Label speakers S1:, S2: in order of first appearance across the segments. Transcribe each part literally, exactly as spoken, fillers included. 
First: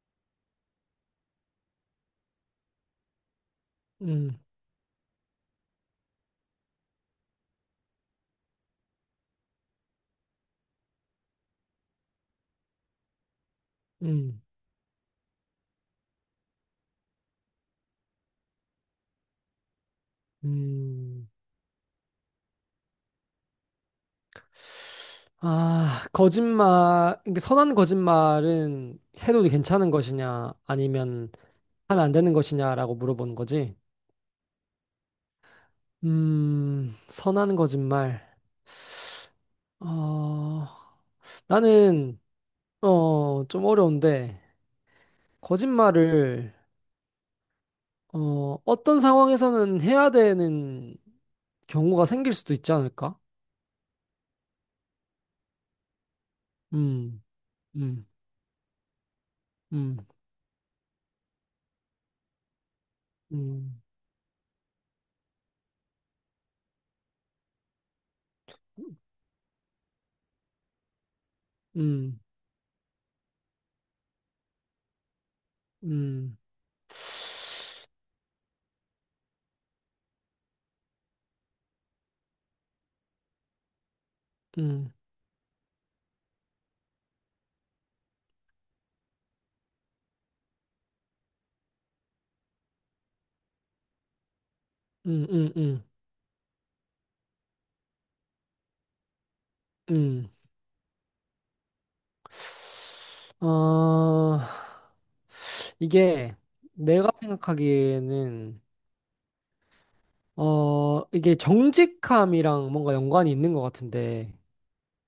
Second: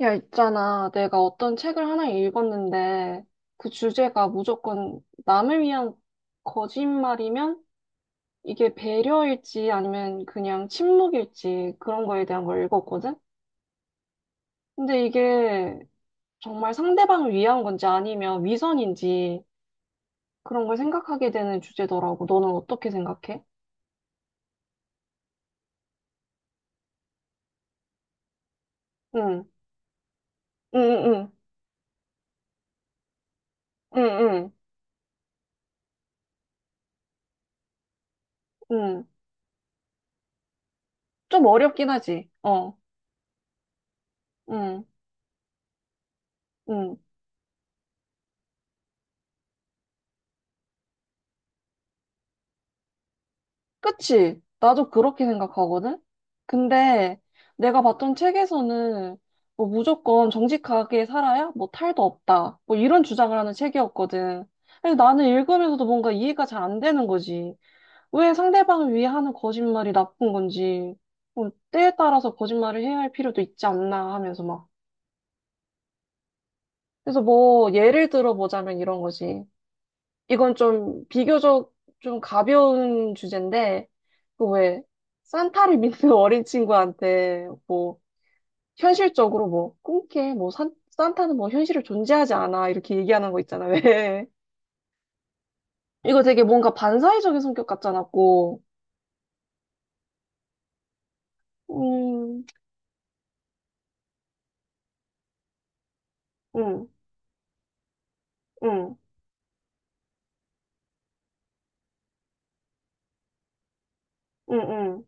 S1: 야, 있잖아. 내가 어떤 책을 하나 읽었는데, 그 주제가
S2: 음,
S1: 무조건 남을 위한 거짓말이면 이게 배려일지 아니면 그냥 침묵일지 그런 거에 대한 걸 읽었거든?
S2: 음,
S1: 근데 이게 정말 상대방을 위한 건지 아니면 위선인지 그런 걸
S2: 음.
S1: 생각하게 되는 주제더라고. 너는 어떻게 생각해?
S2: 아, 거짓말, 이게 선한 거짓말은 해도
S1: 응,
S2: 괜찮은 것이냐,
S1: 응,
S2: 아니면
S1: 응,
S2: 하면 안 되는 것이냐라고 물어보는 거지.
S1: 응, 응,
S2: 음, 선한 거짓말.
S1: 응. 응.
S2: 어,
S1: 좀 어렵긴
S2: 나는,
S1: 하지. 어,
S2: 어, 좀 어려운데,
S1: 응,
S2: 거짓말을,
S1: 응.
S2: 어, 어떤 상황에서는 해야 되는 경우가 생길 수도 있지 않을까?
S1: 그치? 나도 그렇게 생각하거든? 근데
S2: 음,
S1: 내가
S2: 음,
S1: 봤던 책에서는 뭐
S2: 음,
S1: 무조건 정직하게 살아야 뭐 탈도 없다. 뭐 이런 주장을 하는
S2: 음,
S1: 책이었거든. 근데 나는 읽으면서도 뭔가 이해가 잘 안 되는 거지. 왜 상대방을 위해 하는 거짓말이 나쁜 건지. 뭐 때에
S2: 음,
S1: 따라서 거짓말을 해야 할 필요도 있지 않나 하면서 막.
S2: 음.
S1: 그래서 뭐 예를 들어보자면 이런 거지. 이건 좀 비교적 좀 가벼운 주제인데, 그왜
S2: 음.
S1: 산타를 믿는 어린 친구한테 뭐 현실적으로 뭐 꿈깨 뭐 산, 산타는 뭐 현실을 존재하지 않아 이렇게 얘기하는 거 있잖아 왜
S2: 음, 음, 음,
S1: 이거 되게 뭔가 반사회적인 성격 같잖아 고
S2: 음. 어, 이게 내가 생각하기에는, 어, 이게 정직함이랑 뭔가 연관이 있는 것 같은데,
S1: 음음음음음음음어어와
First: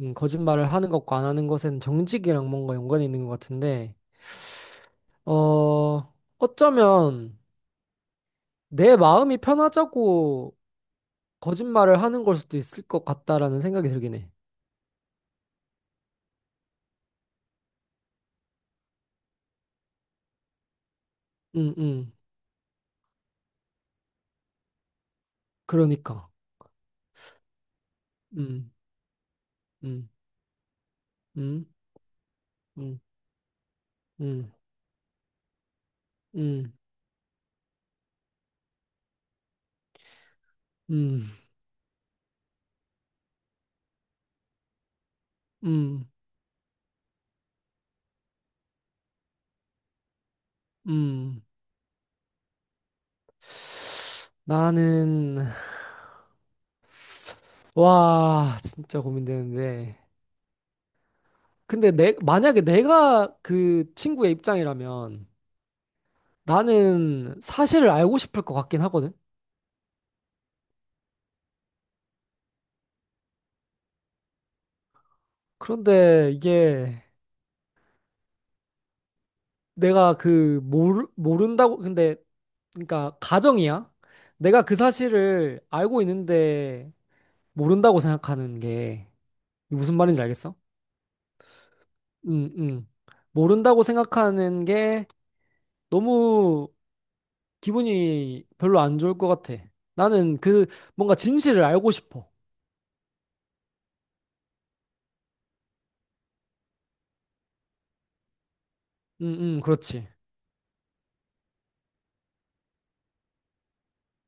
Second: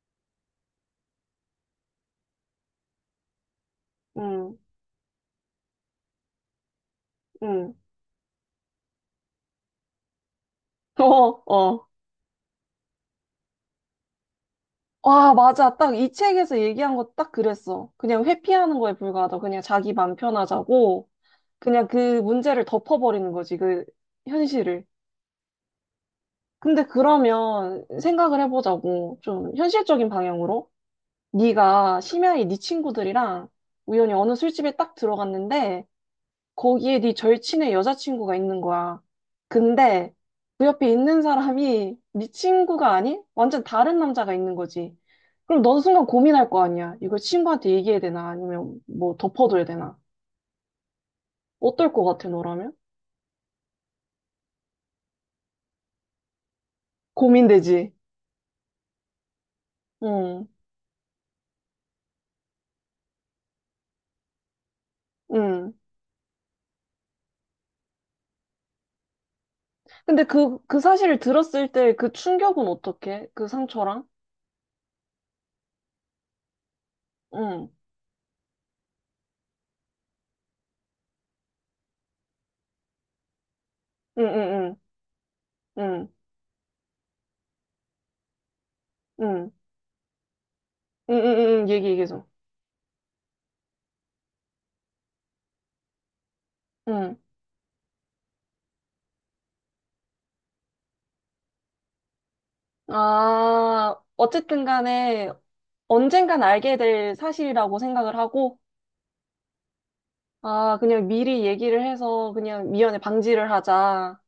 S2: 음, 거짓말을 하는 것과 안 하는 것에는 정직이랑 뭔가 연관이 있는 것 같은데, 어, 어쩌면 내 마음이 편하자고 거짓말을 하는 걸 수도 있을 것 같다라는 생각이 들긴 해.
S1: 맞아 딱 이 책에서 얘기한 거 딱 그랬어 그냥 회피하는 거에 불과하다 그냥 자기 맘 편하자고
S2: 음,
S1: 그냥
S2: 음,
S1: 그 문제를 덮어버리는 거지, 그 현실을.
S2: 그러니까.
S1: 근데 그러면 생각을
S2: 음,
S1: 해보자고. 좀 현실적인
S2: 음,
S1: 방향으로.
S2: 음,
S1: 네가 심야에 네
S2: 음,
S1: 친구들이랑 우연히 어느
S2: 음,
S1: 술집에 딱 들어갔는데
S2: 음,
S1: 거기에 네 절친의 여자친구가 있는 거야. 근데 그 옆에 있는
S2: 음,
S1: 사람이 네 친구가 아닌 완전 다른 남자가 있는 거지. 그럼 넌 순간
S2: 음.
S1: 고민할 거 아니야. 이걸 친구한테 얘기해야 되나 아니면 뭐 덮어둬야 되나.
S2: 음.
S1: 어떨 것 같아, 너라면?
S2: 나는
S1: 고민되지.
S2: 와 진짜 고민되는데,
S1: 응,
S2: 근데 내 만약에 내가 그 친구의 입장이라면
S1: 응.
S2: 나는 사실을 알고 싶을 것 같긴 하거든.
S1: 근데 그, 그 사실을 들었을 때 그 충격은 어떻게? 그 상처랑?
S2: 그런데 이게
S1: 응,
S2: 내가 그 모르, 모른다고 근데, 그러니까 가정이야.
S1: 응,
S2: 내가
S1: 응,
S2: 그 사실을
S1: 응,
S2: 알고
S1: 응,
S2: 있는데 모른다고 생각하는 게,
S1: 응,
S2: 무슨 말인지 알겠어?
S1: 응, 응, 응, 응. 얘기, 얘기해줘.
S2: 음, 음. 모른다고 생각하는 게 너무
S1: 응.
S2: 기분이 별로 안 좋을 것 같아. 나는 그 뭔가 진실을 알고 싶어.
S1: 아, 어쨌든 간에 언젠간 알게 될 사실이라고 생각을 하고,
S2: 응응, 그렇지.
S1: 아, 그냥 미리 얘기를 해서 그냥 미연에 방지를 하자.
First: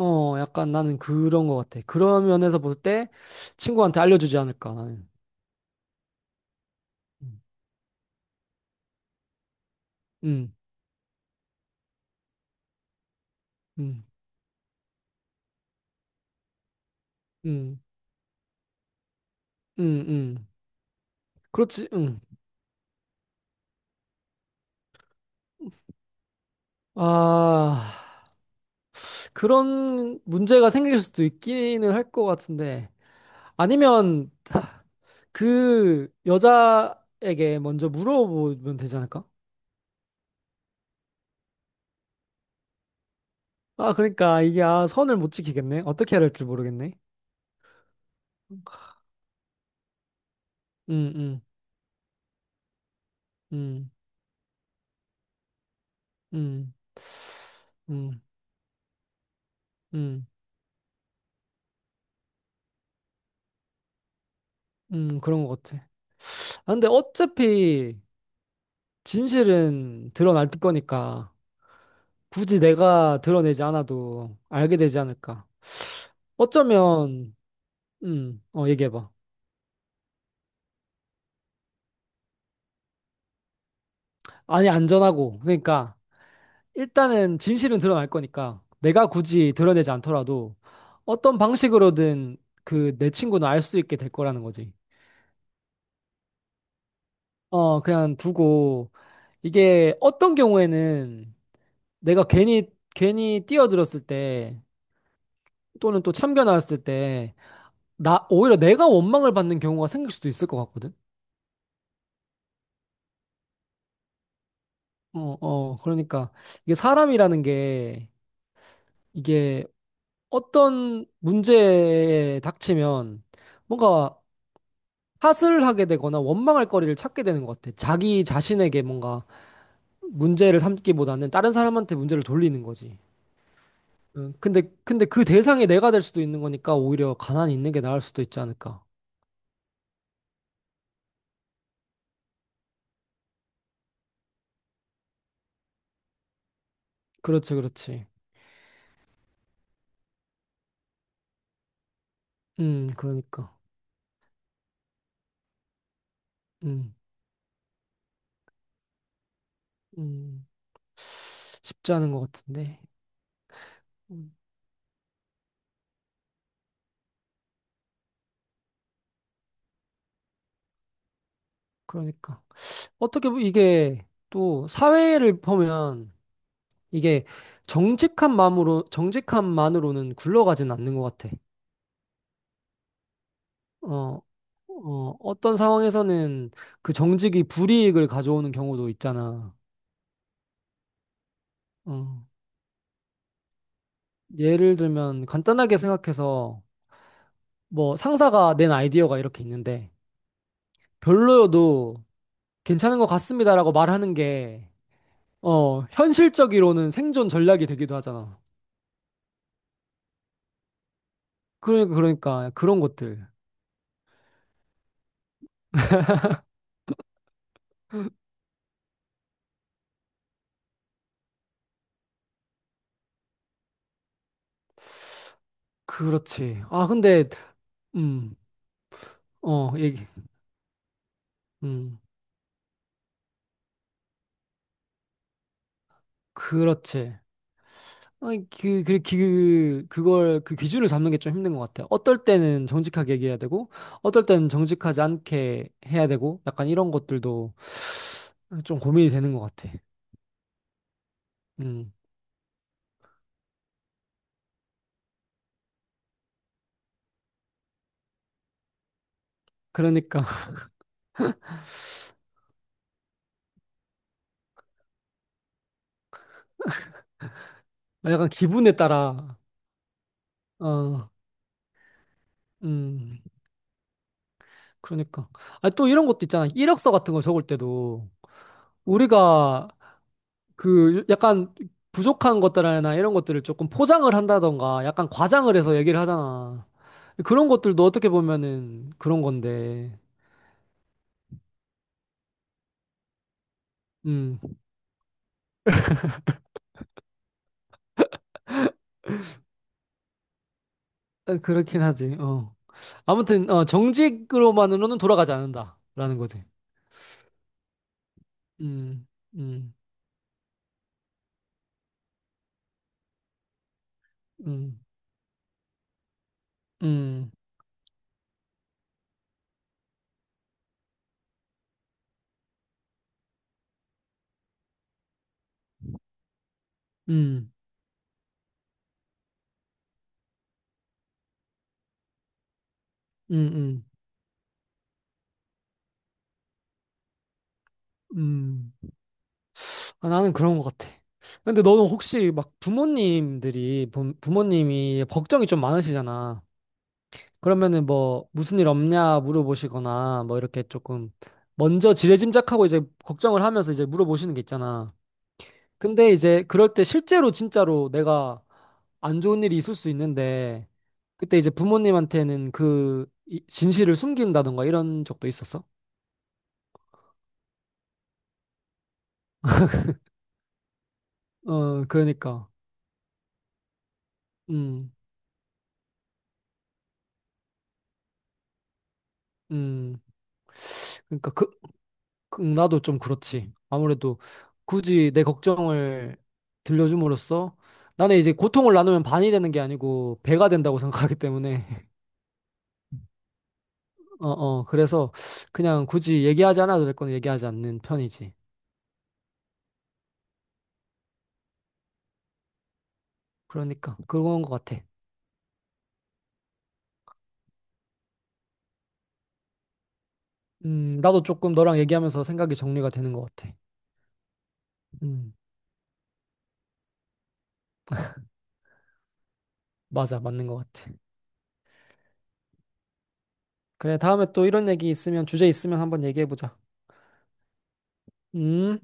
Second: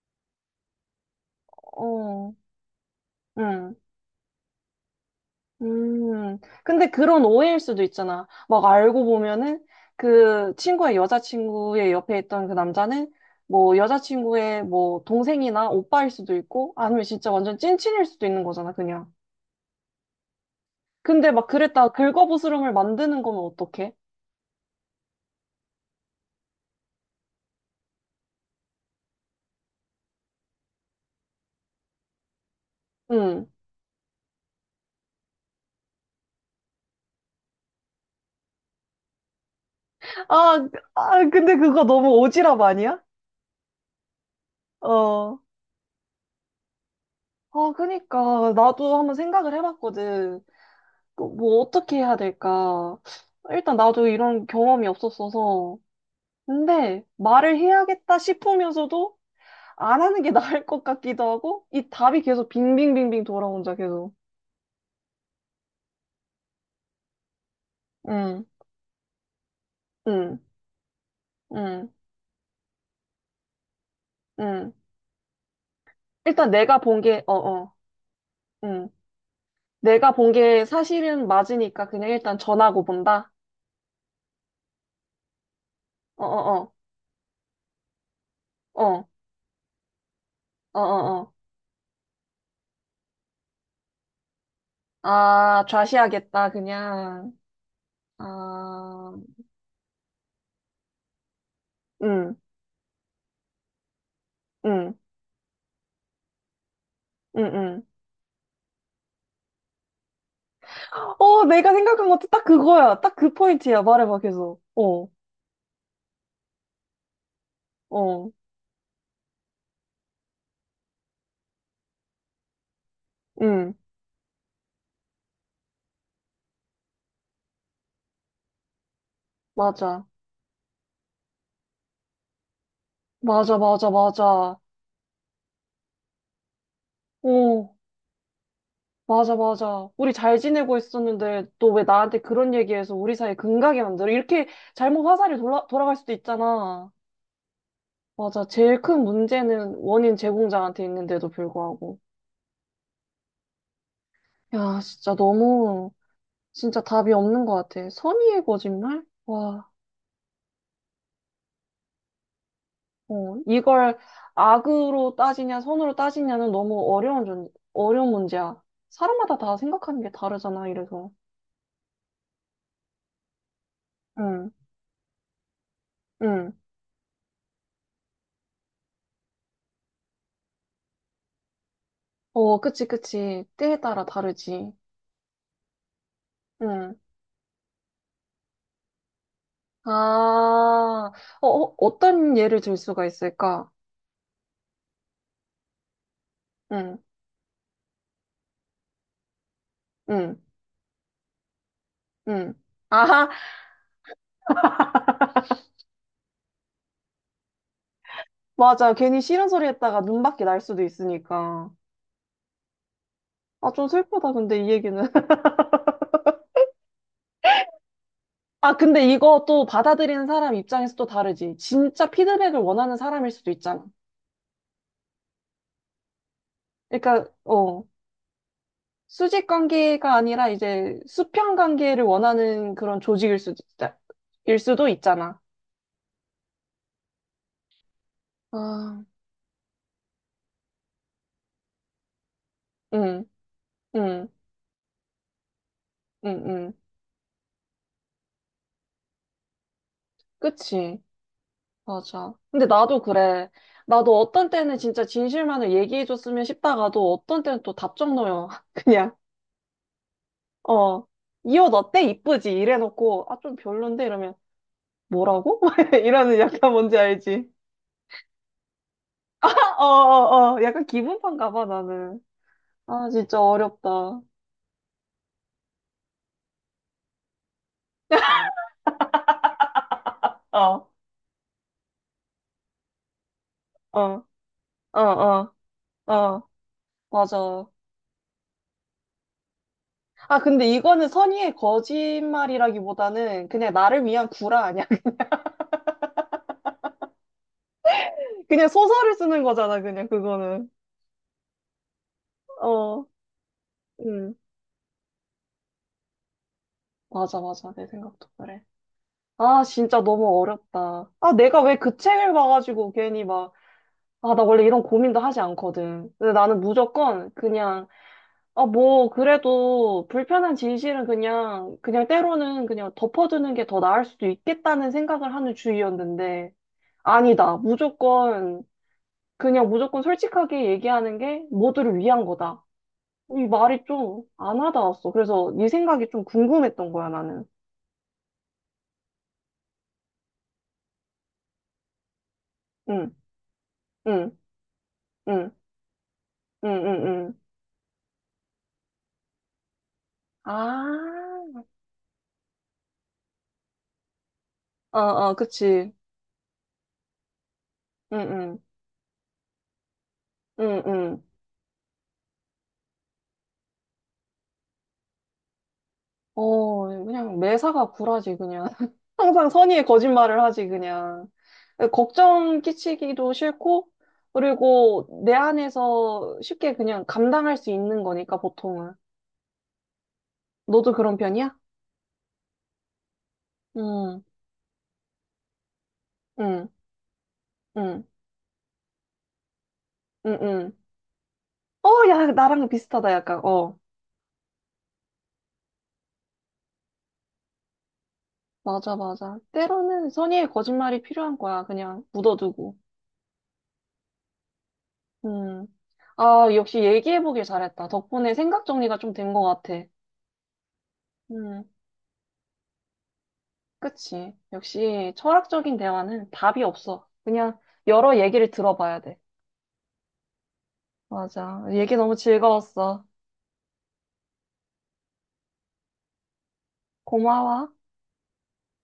S2: 어, 약간 나는 그런 것 같아. 그런
S1: 어,
S2: 면에서 볼 때
S1: 응.
S2: 친구한테 알려주지 않을까, 나는.
S1: 음, 근데 그런 오해일 수도 있잖아. 막 알고 보면은 그
S2: 응
S1: 친구의 여자친구의 옆에 있던 그 남자는 뭐
S2: 응응
S1: 여자친구의 뭐 동생이나 오빠일 수도 있고 아니면 진짜
S2: 응
S1: 완전 찐친일 수도 있는 거잖아, 그냥.
S2: 응
S1: 근데 막
S2: 그렇지,
S1: 그랬다가
S2: 응.
S1: 긁어부스럼을 만드는 거면 어떡해?
S2: 아, 그런 문제가 생길 수도 있기는 할 것 같은데.
S1: 응.
S2: 아니면 그 여자에게 먼저 물어보면 되지 않을까?
S1: 아, 아, 근데 그거 너무 오지랖 아니야?
S2: 아, 그러니까 이게, 아, 선을 못
S1: 어.
S2: 지키겠네. 어떻게 해야 될지 모르겠네.
S1: 아, 그니까. 나도 한번 생각을 해봤거든.
S2: 음, 음,
S1: 그뭐 어떻게 해야 될까. 일단
S2: 음,
S1: 나도 이런 경험이 없었어서.
S2: 음,
S1: 근데 말을 해야겠다
S2: 음,
S1: 싶으면서도 안 하는
S2: 음,
S1: 게 나을 것 같기도 하고 이 답이 계속 빙빙빙빙 돌아온다 계속.
S2: 음, 그런 것 같아. 아, 근데 어차피
S1: 응,
S2: 진실은
S1: 응,
S2: 드러날 거니까
S1: 응,
S2: 굳이 내가 드러내지 않아도
S1: 응.
S2: 알게 되지 않을까.
S1: 일단 내가 본 게, 어,
S2: 어쩌면,
S1: 어,
S2: 음, 어,
S1: 응.
S2: 얘기해봐.
S1: 내가 본 게 사실은 맞으니까 그냥 일단 전하고 본다.
S2: 아니, 안전하고. 그러니까
S1: 어, 어,
S2: 일단은 진실은 드러날 거니까
S1: 어,
S2: 내가
S1: 어,
S2: 굳이 드러내지 않더라도
S1: 어, 어, 어.
S2: 어떤 방식으로든 그 내 친구는 알 수 있게 될 거라는 거지.
S1: 아, 좌시하겠다 그냥.
S2: 어, 그냥 두고,
S1: 아,
S2: 이게 어떤 경우에는 내가
S1: 응,
S2: 괜히, 괜히 뛰어들었을 때,
S1: 응,
S2: 또는 또 참겨 나왔을 때,
S1: 응, 응.
S2: 나, 오히려 내가 원망을 받는 경우가 생길 수도 있을 것 같거든?
S1: 어, 내가 생각한 것도 딱 그거야. 딱 그 포인트야. 말해봐 계속. 어,
S2: 어, 어, 그러니까, 이게 사람이라는 게,
S1: 어,
S2: 이게 어떤 문제에 닥치면,
S1: 응.
S2: 뭔가 탓을 하게 되거나 원망할 거리를 찾게 되는 것 같아. 자기 자신에게 뭔가
S1: 맞아.
S2: 문제를 삼기보다는 다른 사람한테 문제를 돌리는 거지.
S1: 맞아, 맞아,
S2: 응,
S1: 맞아.
S2: 근데, 근데 그 대상이 내가 될 수도 있는 거니까 오히려 가만히 있는
S1: 어,
S2: 게 나을 수도 있지 않을까.
S1: 맞아, 맞아. 우리 잘 지내고 있었는데 또 왜 나한테 그런 얘기해서 우리 사이 금가게 만들어? 이렇게 잘못 화살이 돌아, 돌아갈 수도 있잖아.
S2: 그렇지, 그렇지.
S1: 맞아. 제일 큰 문제는 원인 제공자한테 있는데도 불구하고.
S2: 음, 그러니까.
S1: 야, 진짜 너무, 진짜
S2: 음,
S1: 답이 없는 것 같아. 선의의 거짓말? 와,
S2: 음. 쉽지 않은 것 같은데.
S1: 어, 이걸
S2: 음,
S1: 악으로 따지냐, 선으로 따지냐는 너무 어려운, 존- 어려운 문제야. 사람마다 다 생각하는 게 다르잖아, 이래서.
S2: 그러니까. 어떻게 보면 이게
S1: 응,
S2: 또 사회를 보면
S1: 응.
S2: 이게 정직한 마음으로, 정직한 만으로는 굴러가진 않는 것 같아.
S1: 어, 그치, 그치. 때에 따라
S2: 어,
S1: 다르지.
S2: 어, 어떤 상황에서는 그
S1: 응.
S2: 정직이 불이익을 가져오는 경우도 있잖아.
S1: 아, 어, 어,
S2: 어,
S1: 어떤 예를 들 수가 있을까?
S2: 예를 들면 간단하게 생각해서
S1: 응,
S2: 뭐 상사가 낸 아이디어가 이렇게 있는데
S1: 응,
S2: 별로여도
S1: 응.
S2: 괜찮은 것
S1: 아하,
S2: 같습니다라고 말하는 게, 어, 현실적으로는 생존 전략이 되기도 하잖아.
S1: 맞아. 괜히 싫은 소리 했다가 눈밖에 날 수도 있으니까.
S2: 그러니까 그러니까 그런 것들.
S1: 아, 좀 슬프다, 근데 이 얘기는. 아, 근데 이거 또 받아들이는 사람 입장에서 또 다르지. 진짜 피드백을 원하는 사람일 수도 있잖아.
S2: 그렇지. 아 근데
S1: 그러니까, 어,
S2: 음.
S1: 수직
S2: 어, 얘기.
S1: 관계가 아니라 이제 수평
S2: 음.
S1: 관계를 원하는 그런 조직일 수도 있다, 일 수도 있잖아.
S2: 그렇지. 아니, 그, 그,
S1: 아,
S2: 그, 그걸, 그 기준을 잡는 게 좀 힘든 것 같아. 어떨 때는 정직하게
S1: 응.
S2: 얘기해야 되고, 어떨
S1: 응,
S2: 때는 정직하지 않게 해야 되고,
S1: 응,
S2: 약간
S1: 응.
S2: 이런 것들도 좀 고민이 되는 것 같아.
S1: 그치.
S2: 음,
S1: 맞아. 근데 나도 그래. 나도 어떤 때는 진짜 진실만을 얘기해줬으면 싶다가도 어떤 때는 또 답정 넣어요. 그냥,
S2: 그러니까.
S1: 어, 이 옷 어때? 이쁘지? 이래놓고, 아, 좀 별론데? 이러면, 뭐라고? 이러는 약간 뭔지 알지?
S2: 아, 약간 기분에 따라,
S1: 어, 어, 어. 약간
S2: 어,
S1: 기분판가 봐, 나는. 아,
S2: 음,
S1: 진짜 어렵다. 어,
S2: 그러니까. 아, 또 이런 것도 있잖아. 이력서 같은 거 적을 때도 우리가
S1: 어,
S2: 그 약간 부족한 것들이나 이런 것들을 조금
S1: 어,
S2: 포장을 한다던가 약간
S1: 어,
S2: 과장을 해서 얘기를
S1: 어.
S2: 하잖아. 그런
S1: 맞아.
S2: 것들도 어떻게 보면은 그런 건데,
S1: 아, 근데 이거는 선의의 거짓말이라기보다는 그냥 나를 위한
S2: 음,
S1: 구라 아니야? 그냥 소설을 쓰는 거잖아, 그냥 그거는.
S2: 아, 그렇긴 하지, 어.
S1: 어,
S2: 아무튼, 어,
S1: 음.
S2: 정직으로만으로는 돌아가지 않는다. 라는 거지.
S1: 맞아, 맞아. 내 생각도 그래.
S2: 음,
S1: 아,
S2: 음,
S1: 진짜 너무 어렵다. 아, 내가 왜 그 책을 봐가지고 괜히 막, 아, 나 원래
S2: 음,
S1: 이런 고민도 하지 않거든. 근데 나는
S2: 음,
S1: 무조건 그냥, 아, 뭐, 그래도 불편한 진실은 그냥, 그냥 때로는 그냥 덮어두는 게 더 나을 수도 있겠다는 생각을 하는 주의였는데,
S2: 음,
S1: 아니다. 무조건, 그냥 무조건 솔직하게 얘기하는 게 모두를 위한 거다.
S2: 음,
S1: 이 말이
S2: 음,
S1: 좀 안 와닿았어. 그래서 네 생각이 좀 궁금했던 거야, 나는.
S2: 음. 아, 나는 그런 것 같아. 근데 너는 혹시 막
S1: 응,
S2: 부모님들이, 부,
S1: 응,
S2: 부모님이 걱정이
S1: 응,
S2: 좀 많으시잖아.
S1: 응, 응, 응.
S2: 그러면은 뭐 무슨 일 없냐 물어보시거나 뭐 이렇게 조금
S1: 아,
S2: 먼저 지레짐작하고 이제 걱정을 하면서 이제 물어보시는 게 있잖아.
S1: 어, 어, 그치.
S2: 근데 이제 그럴 때 실제로 진짜로
S1: 응,
S2: 내가
S1: 응,
S2: 안 좋은 일이 있을 수 있는데,
S1: 응, 응.
S2: 그때 이제 부모님한테는 그 이- 진실을 숨긴다던가 이런 적도 있었어?
S1: 어, 그냥 매사가 굴하지, 그냥. 항상 선의의 거짓말을 하지, 그냥.
S2: 어, 그러니까.
S1: 걱정 끼치기도 싫고,
S2: 음,
S1: 그리고 내 안에서 쉽게 그냥 감당할 수 있는 거니까, 보통은.
S2: 음.
S1: 너도 그런
S2: 그러니까 그,
S1: 편이야?
S2: 그, 나도 좀 그렇지. 아무래도
S1: 응,
S2: 굳이 내 걱정을
S1: 응,
S2: 들려줌으로써,
S1: 응,
S2: 나는 이제 고통을 나누면 반이 되는 게 아니고
S1: 응,
S2: 배가
S1: 응.
S2: 된다고 생각하기 때문에
S1: 어, 야, 나랑 비슷하다, 약간, 어.
S2: 어, 어, 그래서 그냥 굳이 얘기하지 않아도 될 건 얘기하지 않는 편이지.
S1: 맞아, 맞아. 때로는 선의의 거짓말이 필요한 거야. 그냥 묻어두고.
S2: 그러니까 그런 것 같아.
S1: 음. 아, 역시 얘기해보길 잘했다. 덕분에 생각 정리가 좀 된 것 같아.
S2: 음, 나도 조금
S1: 음,
S2: 너랑 얘기하면서 생각이 정리가 되는 것 같아.
S1: 그치. 역시
S2: 음,
S1: 철학적인 대화는 답이 없어. 그냥 여러 얘기를 들어봐야 돼.
S2: 맞아, 맞는 것 같아.
S1: 맞아. 얘기 너무 즐거웠어.
S2: 그래, 다음에 또 이런 얘기 있으면 주제 있으면 한번 얘기해보자.
S1: 고마워.
S2: 음.